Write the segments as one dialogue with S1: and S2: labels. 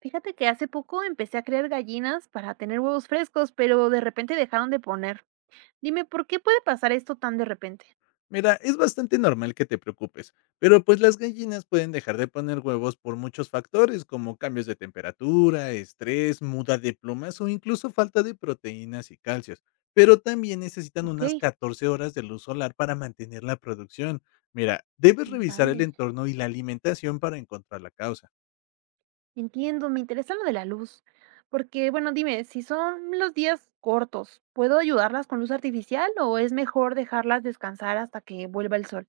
S1: Fíjate que hace poco empecé a criar gallinas para tener huevos frescos, pero de repente dejaron de poner. Dime, ¿por qué puede pasar esto tan de repente?
S2: Mira, es bastante normal que te preocupes, pero pues las gallinas pueden dejar de poner huevos por muchos factores como cambios de temperatura, estrés, muda de plumas o incluso falta de proteínas y calcios. Pero también necesitan
S1: Ok,
S2: unas 14 horas de luz solar para mantener la producción. Mira, debes revisar el
S1: vale,
S2: entorno y la alimentación para encontrar la causa.
S1: entiendo, me interesa lo de la luz. Porque, bueno, dime, si son los días cortos, ¿puedo ayudarlas con luz artificial o es mejor dejarlas descansar hasta que vuelva el sol?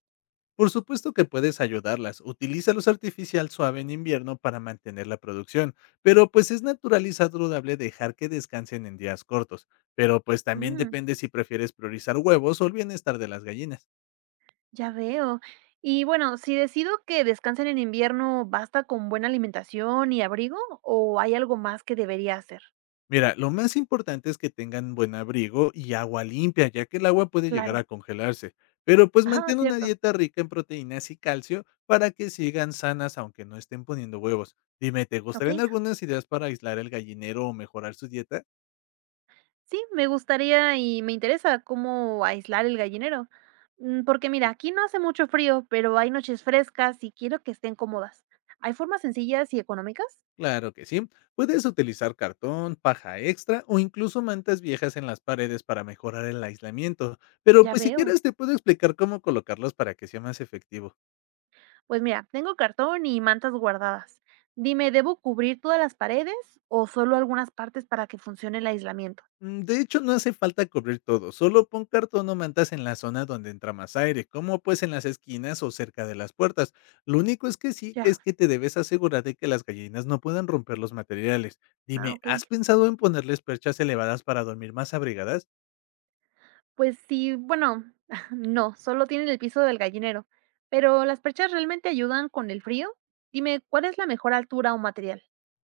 S2: Por supuesto que puedes ayudarlas. Utiliza luz artificial suave en invierno para mantener la producción, pero pues es natural y saludable dejar que descansen en días cortos. Pero pues también
S1: Mm,
S2: depende si prefieres priorizar huevos o el bienestar de las gallinas.
S1: ya veo. Y bueno, si decido que descansen en invierno, ¿basta con buena alimentación y abrigo o hay algo más que debería hacer?
S2: Mira, lo más importante es que tengan buen abrigo y agua limpia, ya que el agua puede llegar
S1: Claro.
S2: a congelarse. Pero pues
S1: Ah,
S2: mantén una
S1: cierto.
S2: dieta rica en proteínas y calcio para que sigan sanas aunque no estén poniendo huevos. Dime, ¿te
S1: Ok,
S2: gustarían algunas ideas para aislar el gallinero o mejorar su dieta?
S1: sí, me gustaría y me interesa cómo aislar el gallinero. Porque mira, aquí no hace mucho frío, pero hay noches frescas y quiero que estén cómodas. ¿Hay formas sencillas y económicas?
S2: Claro que sí. Puedes utilizar cartón, paja extra o incluso mantas viejas en las paredes para mejorar el aislamiento. Pero
S1: Ya
S2: pues si
S1: veo.
S2: quieres te puedo explicar cómo colocarlos para que sea más efectivo.
S1: Pues mira, tengo cartón y mantas guardadas. Dime, ¿debo cubrir todas las paredes o solo algunas partes para que funcione el aislamiento?
S2: De hecho, no hace falta cubrir todo, solo pon cartón o mantas en la zona donde entra más aire, como pues en las esquinas o cerca de las puertas. Lo único es que sí, es
S1: Ya.
S2: que te debes asegurar de que las gallinas no puedan romper los materiales.
S1: Ah,
S2: Dime,
S1: ok.
S2: ¿has pensado en ponerles perchas elevadas para dormir más abrigadas?
S1: Pues sí, bueno, no, solo tienen el piso del gallinero, pero ¿las perchas realmente ayudan con el frío? Dime, ¿cuál es la mejor altura o material?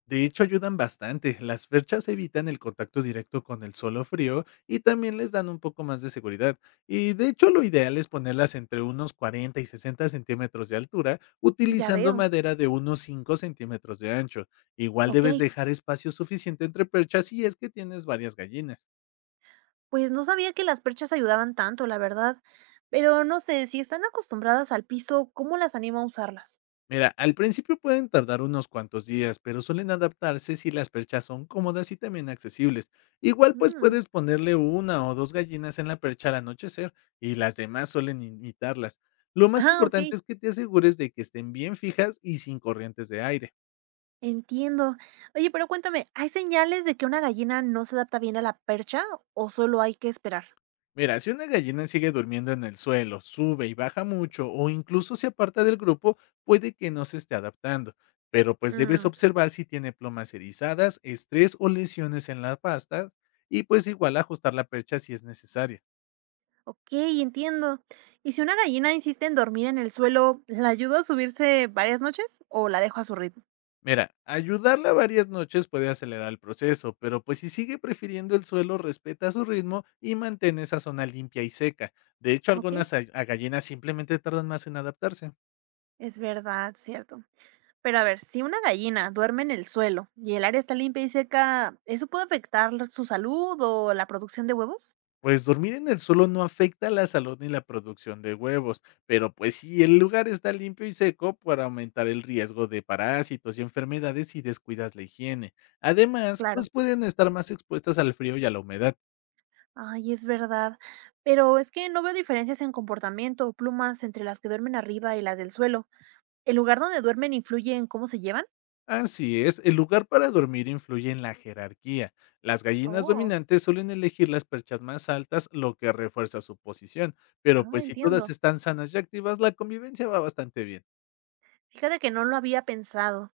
S2: De hecho, ayudan bastante. Las perchas evitan el contacto directo con el sol o frío y también les dan un poco más de seguridad. Y de hecho, lo ideal es ponerlas entre unos 40 y 60 centímetros de altura,
S1: Ya
S2: utilizando
S1: veo,
S2: madera de unos 5 centímetros de ancho. Igual debes
S1: okey.
S2: dejar espacio suficiente entre perchas si es que tienes varias gallinas.
S1: Pues no sabía que las perchas ayudaban tanto, la verdad. Pero no sé, si están acostumbradas al piso, ¿cómo las animo a usarlas?
S2: Mira, al principio pueden tardar unos cuantos días, pero suelen adaptarse si las perchas son cómodas y también accesibles. Igual pues
S1: Mm,
S2: puedes ponerle una o dos gallinas en la percha al anochecer y las demás suelen imitarlas. Lo más
S1: ah,
S2: importante
S1: okey,
S2: es que te asegures de que estén bien fijas y sin corrientes de aire.
S1: entiendo. Oye, pero cuéntame, ¿hay señales de que una gallina no se adapta bien a la percha o solo hay que esperar?
S2: Mira, si una gallina sigue durmiendo en el suelo, sube y baja mucho o incluso se aparta del grupo, puede que no se esté adaptando. Pero pues debes
S1: Mm,
S2: observar si tiene plumas erizadas, estrés o lesiones en las pastas y pues igual ajustar la percha si es necesario.
S1: Okey, entiendo. ¿Y si una gallina insiste en dormir en el suelo, la ayudo a subirse varias noches o la dejo a su ritmo?
S2: Mira, ayudarla varias noches puede acelerar el proceso, pero pues si sigue prefiriendo el suelo, respeta su ritmo y mantén esa zona limpia y seca. De hecho,
S1: Okey,
S2: algunas a gallinas simplemente tardan más en adaptarse.
S1: es verdad, cierto. Pero a ver, si una gallina duerme en el suelo y el área está limpia y seca, ¿eso puede afectar su salud o la producción de huevos?
S2: Pues dormir en el suelo no afecta a la salud ni la producción de huevos, pero pues si el lugar está limpio y seco para aumentar el riesgo de parásitos y enfermedades si descuidas la higiene. Además,
S1: Claro.
S2: pues pueden estar más expuestas al frío y a la humedad.
S1: Ay, es verdad. Pero es que no veo diferencias en comportamiento o plumas entre las que duermen arriba y las del suelo. ¿El lugar donde duermen influye en cómo se llevan?
S2: Así es, el lugar para dormir influye en la jerarquía. Las gallinas
S1: Oh,
S2: dominantes suelen elegir las perchas más altas, lo que refuerza su posición, pero
S1: ah,
S2: pues si todas
S1: entiendo.
S2: están sanas y activas, la convivencia va bastante bien.
S1: Fíjate que no lo había pensado.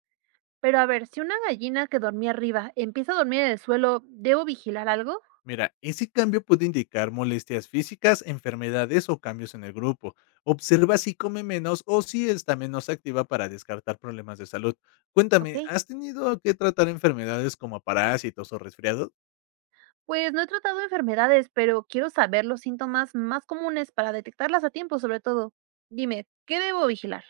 S1: Pero a ver, si una gallina que dormía arriba empieza a dormir en el suelo, ¿debo vigilar algo?
S2: Mira, ese cambio puede indicar molestias físicas, enfermedades o cambios en el grupo. Observa si come menos o si está menos activa para descartar problemas de salud.
S1: Ok.
S2: Cuéntame, ¿has tenido que tratar enfermedades como parásitos o resfriados?
S1: Pues no he tratado enfermedades, pero quiero saber los síntomas más comunes para detectarlas a tiempo, sobre todo. Dime, ¿qué debo vigilar?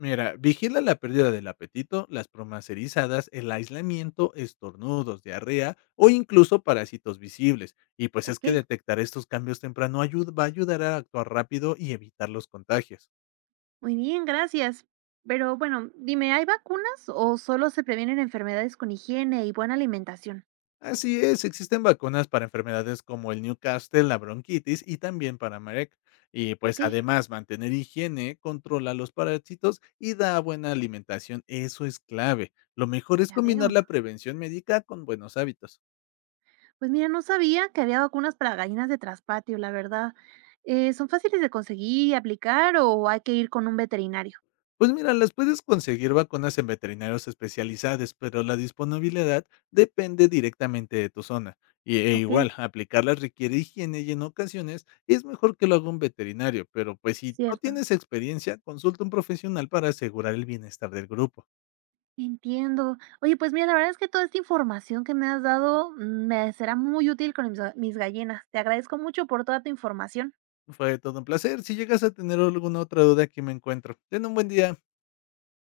S2: Mira, vigila la pérdida del apetito, las plumas erizadas, el aislamiento, estornudos, diarrea o incluso parásitos visibles. Y pues es
S1: Ok,
S2: que detectar estos cambios temprano ayuda, va a ayudar a actuar rápido y evitar los contagios.
S1: muy bien, gracias. Pero bueno, dime, ¿hay vacunas o solo se previenen enfermedades con higiene y buena alimentación?
S2: Así es, existen vacunas para enfermedades como el Newcastle, la bronquitis y también para Marek. Y pues
S1: Ok,
S2: además mantener higiene, controla los parásitos y da buena alimentación, eso es clave. Lo mejor es
S1: ya
S2: combinar
S1: veo.
S2: la prevención médica con buenos hábitos.
S1: Pues mira, no sabía que había vacunas para gallinas de traspatio, la verdad. ¿Son fáciles de conseguir y aplicar o hay que ir con un veterinario?
S2: Pues mira, las puedes conseguir vacunas en veterinarios especializados, pero la disponibilidad depende directamente de tu zona. Y
S1: Ok,
S2: igual, aplicarlas requiere higiene y en ocasiones es mejor que lo haga un veterinario, pero pues si no
S1: cierto.
S2: tienes experiencia, consulta a un profesional para asegurar el bienestar del grupo.
S1: Entiendo. Oye, pues mira, la verdad es que toda esta información que me has dado, me será muy útil con mis gallinas. Te agradezco mucho por toda tu información.
S2: Fue todo un placer. Si llegas a tener alguna otra duda, aquí me encuentro. Ten un buen día.